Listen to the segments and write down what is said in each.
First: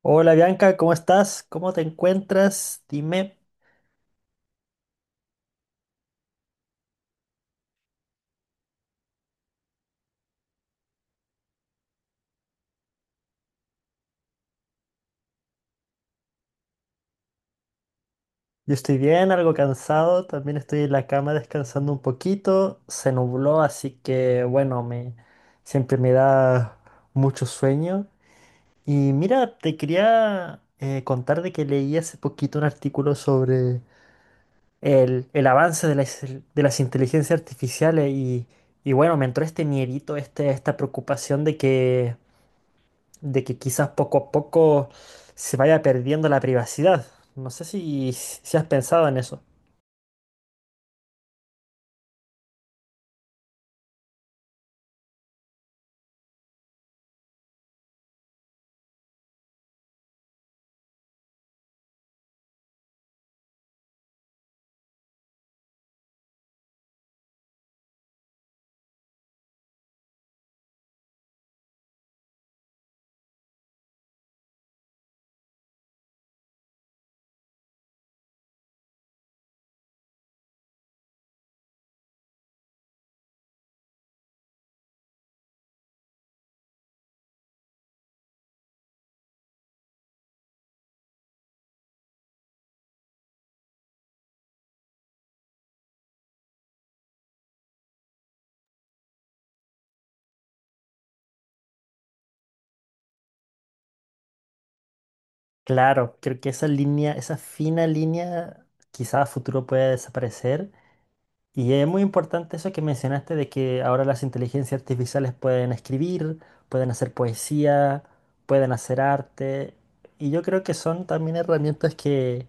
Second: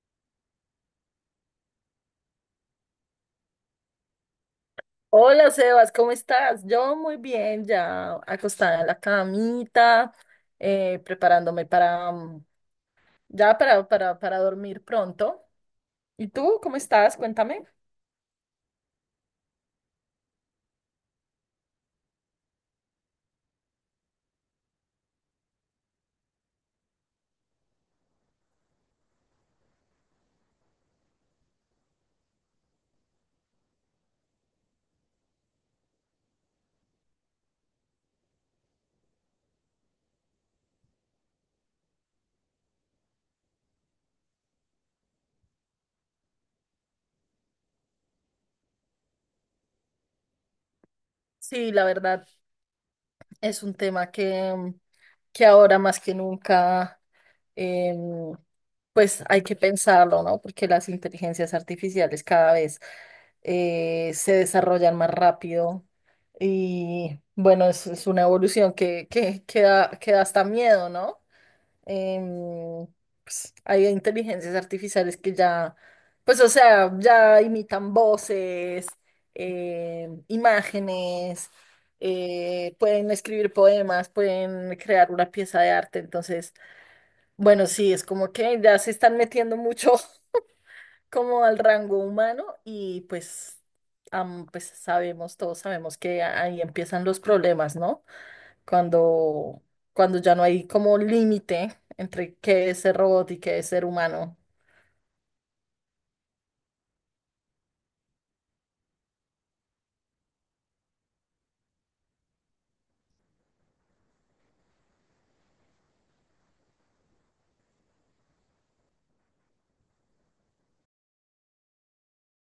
Hola Bianca, ¿cómo estás? ¿Cómo te encuentras? Dime. Hola Sebas, ¿cómo estás? Yo muy bien, ya acostada en la camita, preparándome para ya para dormir pronto. ¿Y tú cómo estás? Cuéntame. Yo estoy bien, algo cansado, también estoy en la cama descansando un poquito. Se nubló, así que bueno, me siempre me da mucho sueño. Y mira, te quería contar de que leí hace poquito un artículo sobre el avance de las inteligencias artificiales y bueno, me entró este miedito, este, esta preocupación de que quizás poco a poco se vaya perdiendo la privacidad. No sé si has pensado en eso. Sí, la verdad es un tema que que ahora más que nunca em, pues hay que pensarlo, ¿no? Porque las inteligencias artificiales cada vez se desarrollan más rápido y bueno, es una evolución que da hasta miedo, ¿no? Em, pues, hay inteligencias artificiales que ya, pues o sea, ya imitan voces, imágenes, pueden escribir poemas, pueden crear una pieza de arte, entonces... Bueno, sí, es como que ya se están metiendo mucho como al rango humano y pues sabemos, todos sabemos que ahí empiezan los problemas, ¿no? Cuando, cuando ya no hay como límite entre qué es ser robot y qué es ser humano. Claro, creo que esa línea, esa fina línea, quizás a futuro pueda desaparecer. Y es muy importante eso que mencionaste de que ahora las inteligencias artificiales pueden escribir, pueden hacer poesía, pueden hacer arte. Y yo creo que son también herramientas que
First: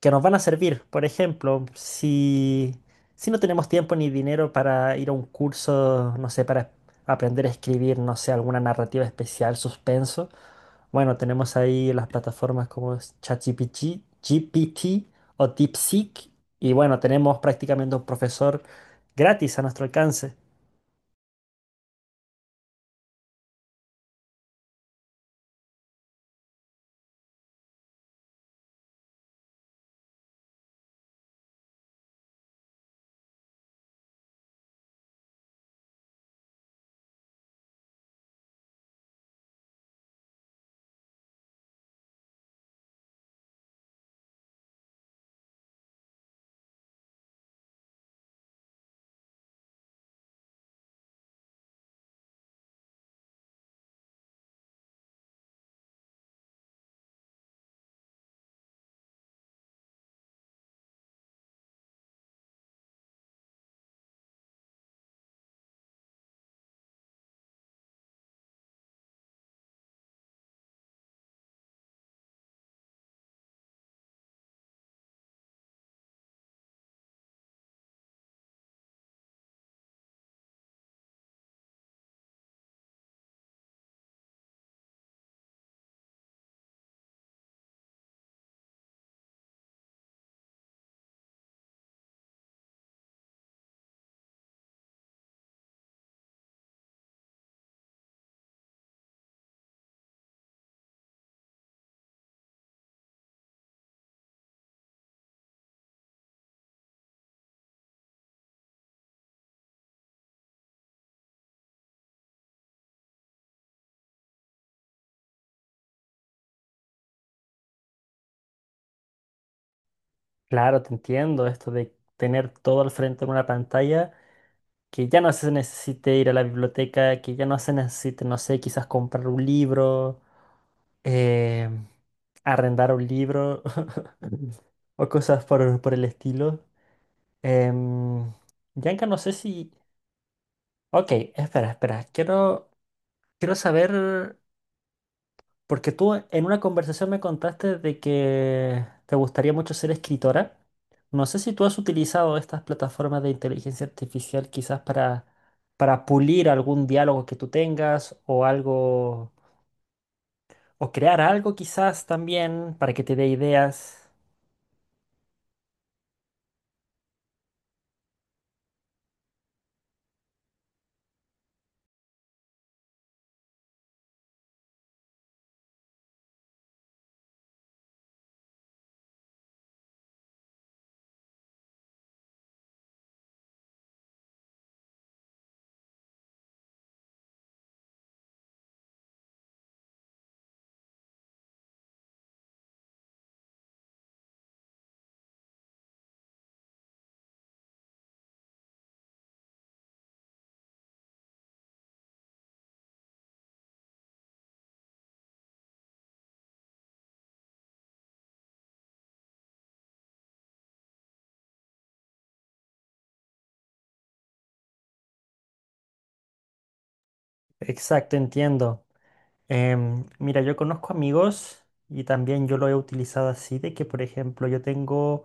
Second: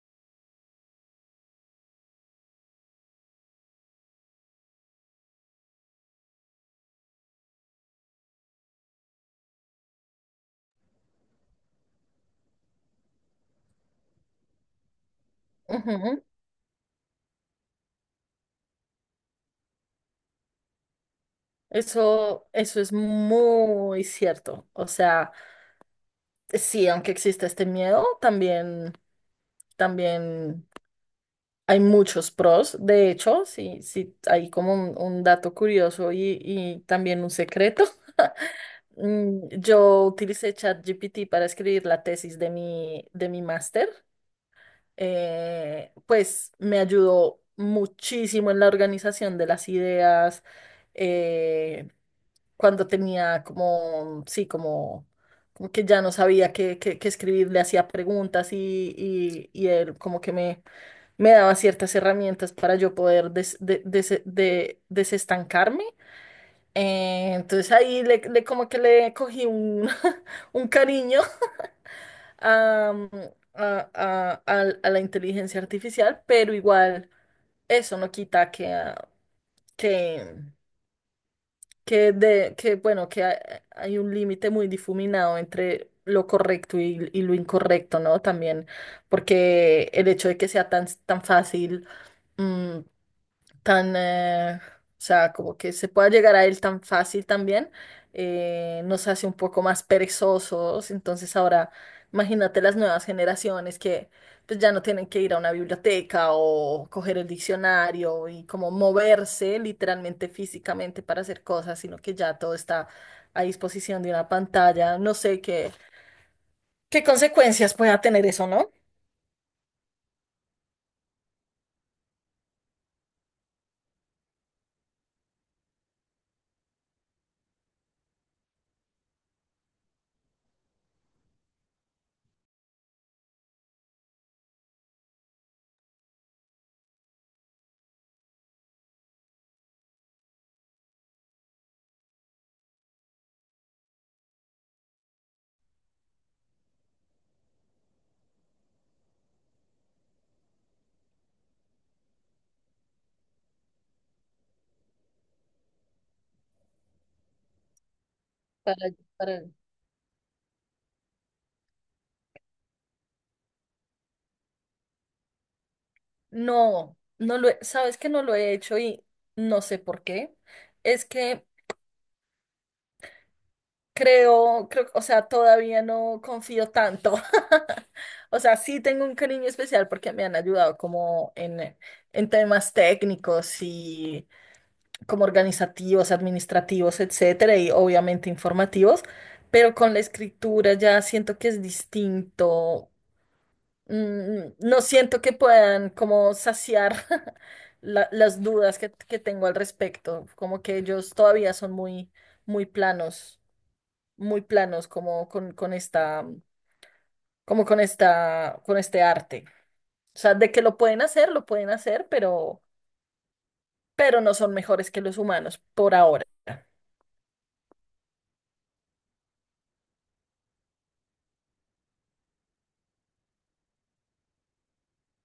que nos van a servir. Por ejemplo, si no tenemos tiempo ni dinero para ir a un curso, no sé, para aprender a escribir, no sé, alguna narrativa especial, suspenso, bueno, tenemos ahí las plataformas como es ChatGPT, GPT o Ujú. DeepSeek, y bueno, tenemos prácticamente un profesor gratis a nuestro alcance. Eso es muy cierto. O sea, sí, aunque existe este miedo, también, también. Hay muchos pros, de hecho, sí, sí, hay como un dato curioso y también un secreto. Yo utilicé ChatGPT para escribir la tesis de de mi máster. Pues me ayudó muchísimo en la organización de las ideas. eh, Cuando tenía como, sí, como, como que ya no sabía qué escribir, le hacía preguntas y él como que me daba ciertas herramientas para yo poder desestancarme. Entonces ahí como que le cogí un, un cariño a, a la inteligencia artificial, pero igual eso no quita que que, que bueno, que hay un límite muy difuminado entre lo correcto y lo incorrecto, ¿no? También, porque el hecho de que sea tan fácil. mm, Tan, o sea, como que se pueda llegar a él tan fácil también, nos hace un poco más perezosos. Entonces ahora, imagínate las nuevas generaciones que pues ya no tienen que ir a una biblioteca o coger el diccionario y como moverse literalmente físicamente para hacer cosas, sino que ya todo está a disposición de una pantalla. No sé qué consecuencias pueda tener eso, ¿no? Claro, te entiendo, esto de tener todo al frente en una pantalla, que ya no se necesite ir a la biblioteca, que ya no se necesite, no sé, quizás comprar un libro eh, arrendar un libro o cosas por el estilo. Em, Bianca, no sé si... Ok, espera. Quiero saber, porque tú en una conversación me contaste de que te gustaría mucho ser escritora. No sé si tú has utilizado estas plataformas de inteligencia artificial quizás para pulir algún diálogo que tú tengas o Para, algo, para- o crear algo quizás también para que te dé ideas. No, sabes que no lo he hecho y no sé por qué. Es que creo, o sea, todavía no confío tanto. O sea, sí tengo un cariño especial porque me han ayudado como en temas técnicos y como organizativos, administrativos, etcétera, y obviamente informativos, pero con la escritura ya siento que es distinto. No siento que puedan como saciar las dudas que tengo al respecto, como que ellos todavía son muy, muy planos, muy planos como con esta, como con esta, con este arte. O sea, de que lo pueden hacer, pero no son mejores que los humanos por ahora. Exacto, entiendo. Mira, yo conozco amigos y también yo lo he utilizado así, de que por ejemplo yo tengo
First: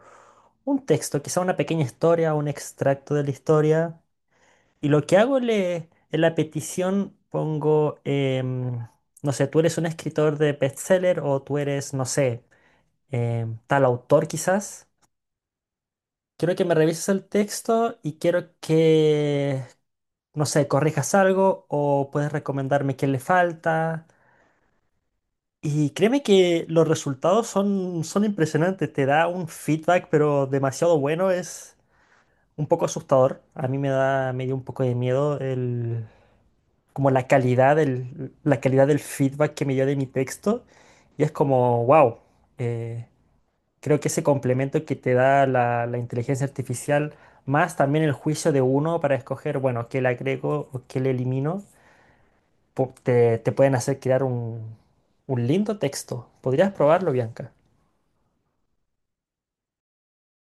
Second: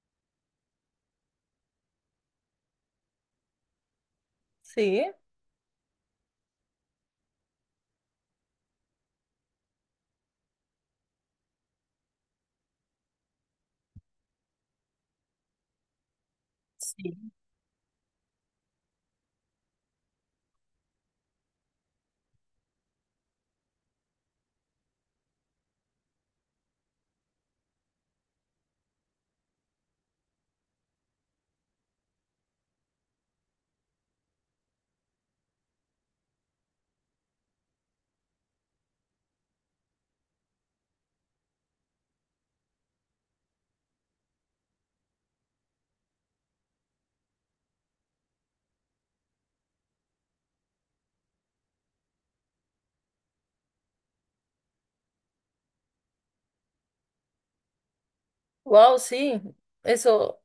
un texto, quizá una pequeña historia, un extracto de la historia, y Sí. lo que hago le, en la petición pongo, no sé, tú eres un escritor de bestseller o tú eres, no sé, tal autor quizás. Quiero que me revises el Sí. texto y quiero que, no sé, corrijas algo o puedes recomendarme qué le falta. Y créeme que los resultados son impresionantes, te da un feedback pero demasiado bueno, es un poco asustador. A mí me dio un poco de miedo el, como la calidad la calidad del feedback que me dio de mi texto. Y es como, wow, creo que ese complemento que te da la inteligencia artificial, más también el juicio de uno para escoger, bueno, qué le agrego o qué le elimino, te pueden hacer crear un lindo texto. ¿Podrías probarlo, Bianca? Wow, sí. Eso.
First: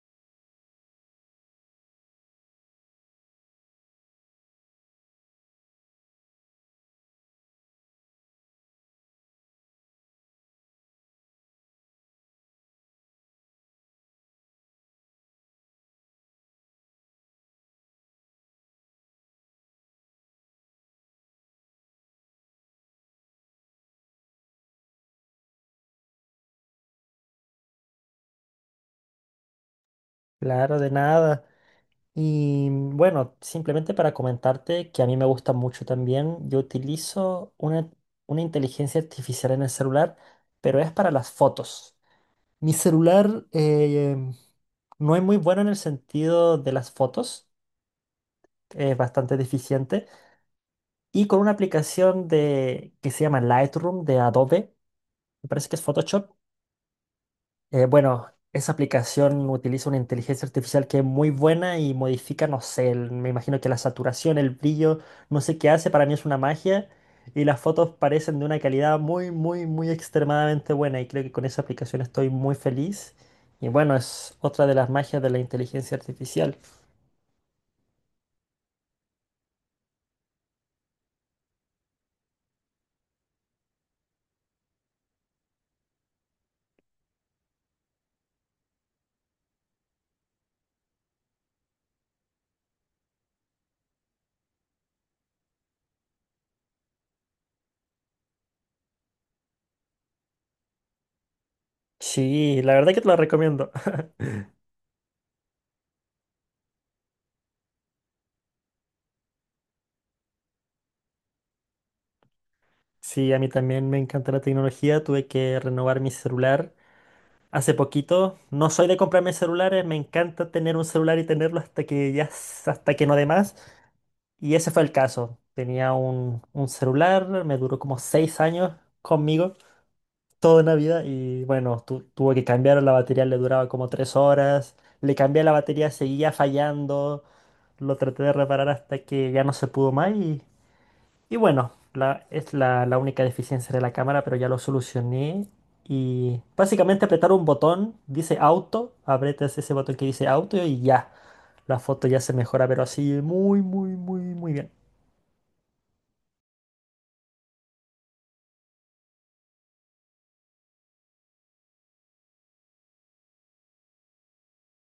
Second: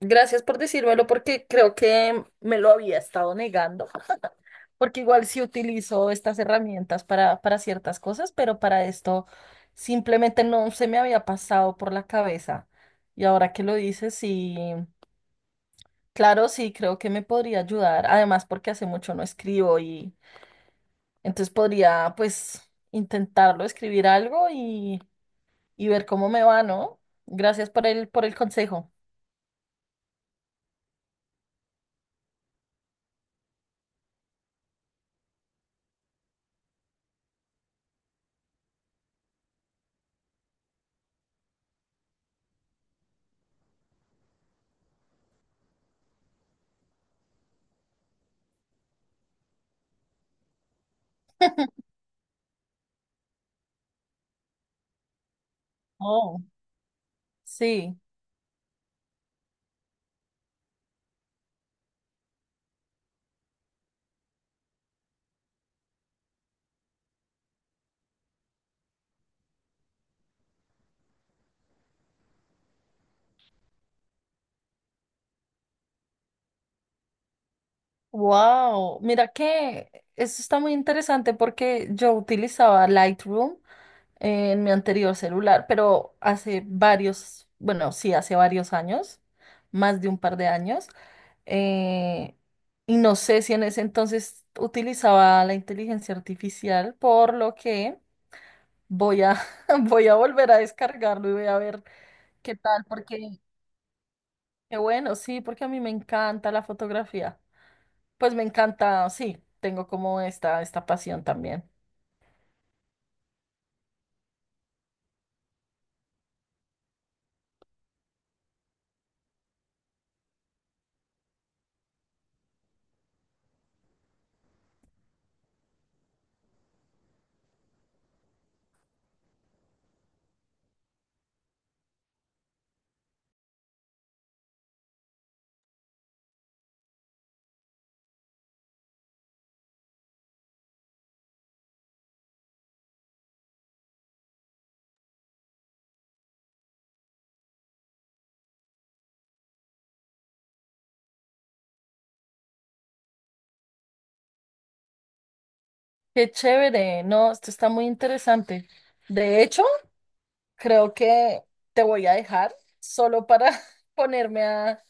Gracias por decírmelo porque creo que me lo había estado negando, porque igual sí utilizo estas herramientas para ciertas cosas, pero para esto simplemente no se me había pasado por la cabeza. Y ahora que lo dices, sí, claro, sí, creo que me podría ayudar, además porque hace mucho no escribo y entonces podría pues intentarlo, escribir algo y ver cómo me va, ¿no? Gracias por por el consejo. Claro, de nada. Y bueno, simplemente para comentarte que a mí me gusta mucho también, yo utilizo una inteligencia artificial en el celular, pero es para las fotos. Mi celular no es muy bueno en el sentido de las fotos, es bastante deficiente. Y con una aplicación que se llama Lightroom de Adobe, me parece que es Photoshop. Oh, sí. Bueno, esa aplicación utiliza una inteligencia artificial que es muy buena y modifica, no sé, me imagino que la saturación, el brillo, no sé qué hace, para mí es una magia y las fotos parecen de una calidad muy, muy, muy extremadamente buena y creo que con esa aplicación estoy muy feliz y bueno, es otra de las magias de la inteligencia artificial. Wow, mira que eso está muy interesante porque yo utilizaba Lightroom en mi anterior celular, pero hace varios, bueno, sí, hace varios años, más de un par de años, eh, y no sé si en ese entonces utilizaba la inteligencia artificial, por lo que voy a, voy a volver a descargarlo y voy a ver qué Sí, la tal, verdad que te la porque, recomiendo. qué bueno, sí, porque a mí me encanta la fotografía. Pues me encanta, sí, tengo como esta pasión también. Sí, a mí también me encanta la tecnología, tuve que renovar mi celular. Hace poquito, no soy de comprarme celulares, me encanta tener un celular y tenerlo hasta que ya, hasta que no dé más. Y ese fue el caso. Tenía un celular, me duró como 6 años conmigo, toda Navidad, y bueno, tuve que cambiar la batería, le duraba como 3 horas, le cambié la batería, seguía fallando, lo traté de reparar hasta que ya no se pudo más y bueno, la única deficiencia de la cámara, pero ya lo solucioné. Y básicamente apretar un botón, dice auto, aprietas ese botón que dice auto y ya, la foto ya se mejora, pero así muy, muy, muy, muy bien. Qué chévere, no, esto está muy interesante. De hecho, creo que te voy a dejar solo para ponerme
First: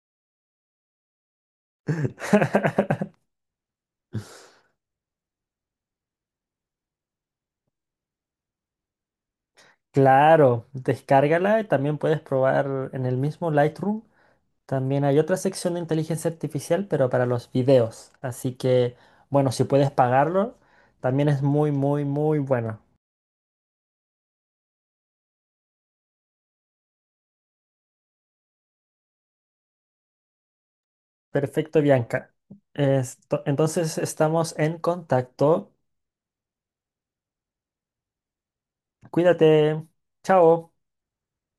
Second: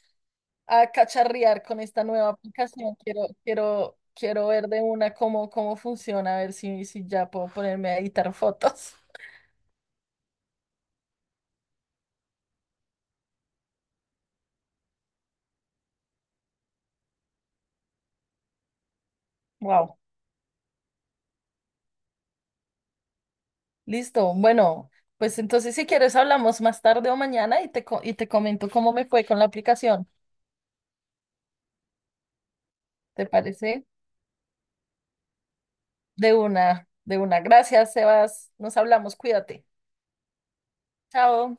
a cacharrear con esta nueva aplicación. Quiero, quiero, quiero ver de una cómo, cómo funciona, a ver si, si ya puedo ponerme a editar fotos. Claro, descárgala y también puedes probar en el mismo Lightroom. También hay otra sección de inteligencia artificial, pero para los videos. Así que, bueno, si puedes Wow, pagarlo, también es muy, muy, muy bueno. listo. Bueno, pues entonces si quieres hablamos más tarde o mañana y te, y te comento cómo me fue con la aplicación. Perfecto, Bianca. ¿Te parece? Entonces estamos en contacto. De una, de una. Gracias, Sebas. Nos hablamos, cuídate. Cuídate. Chao. Chao.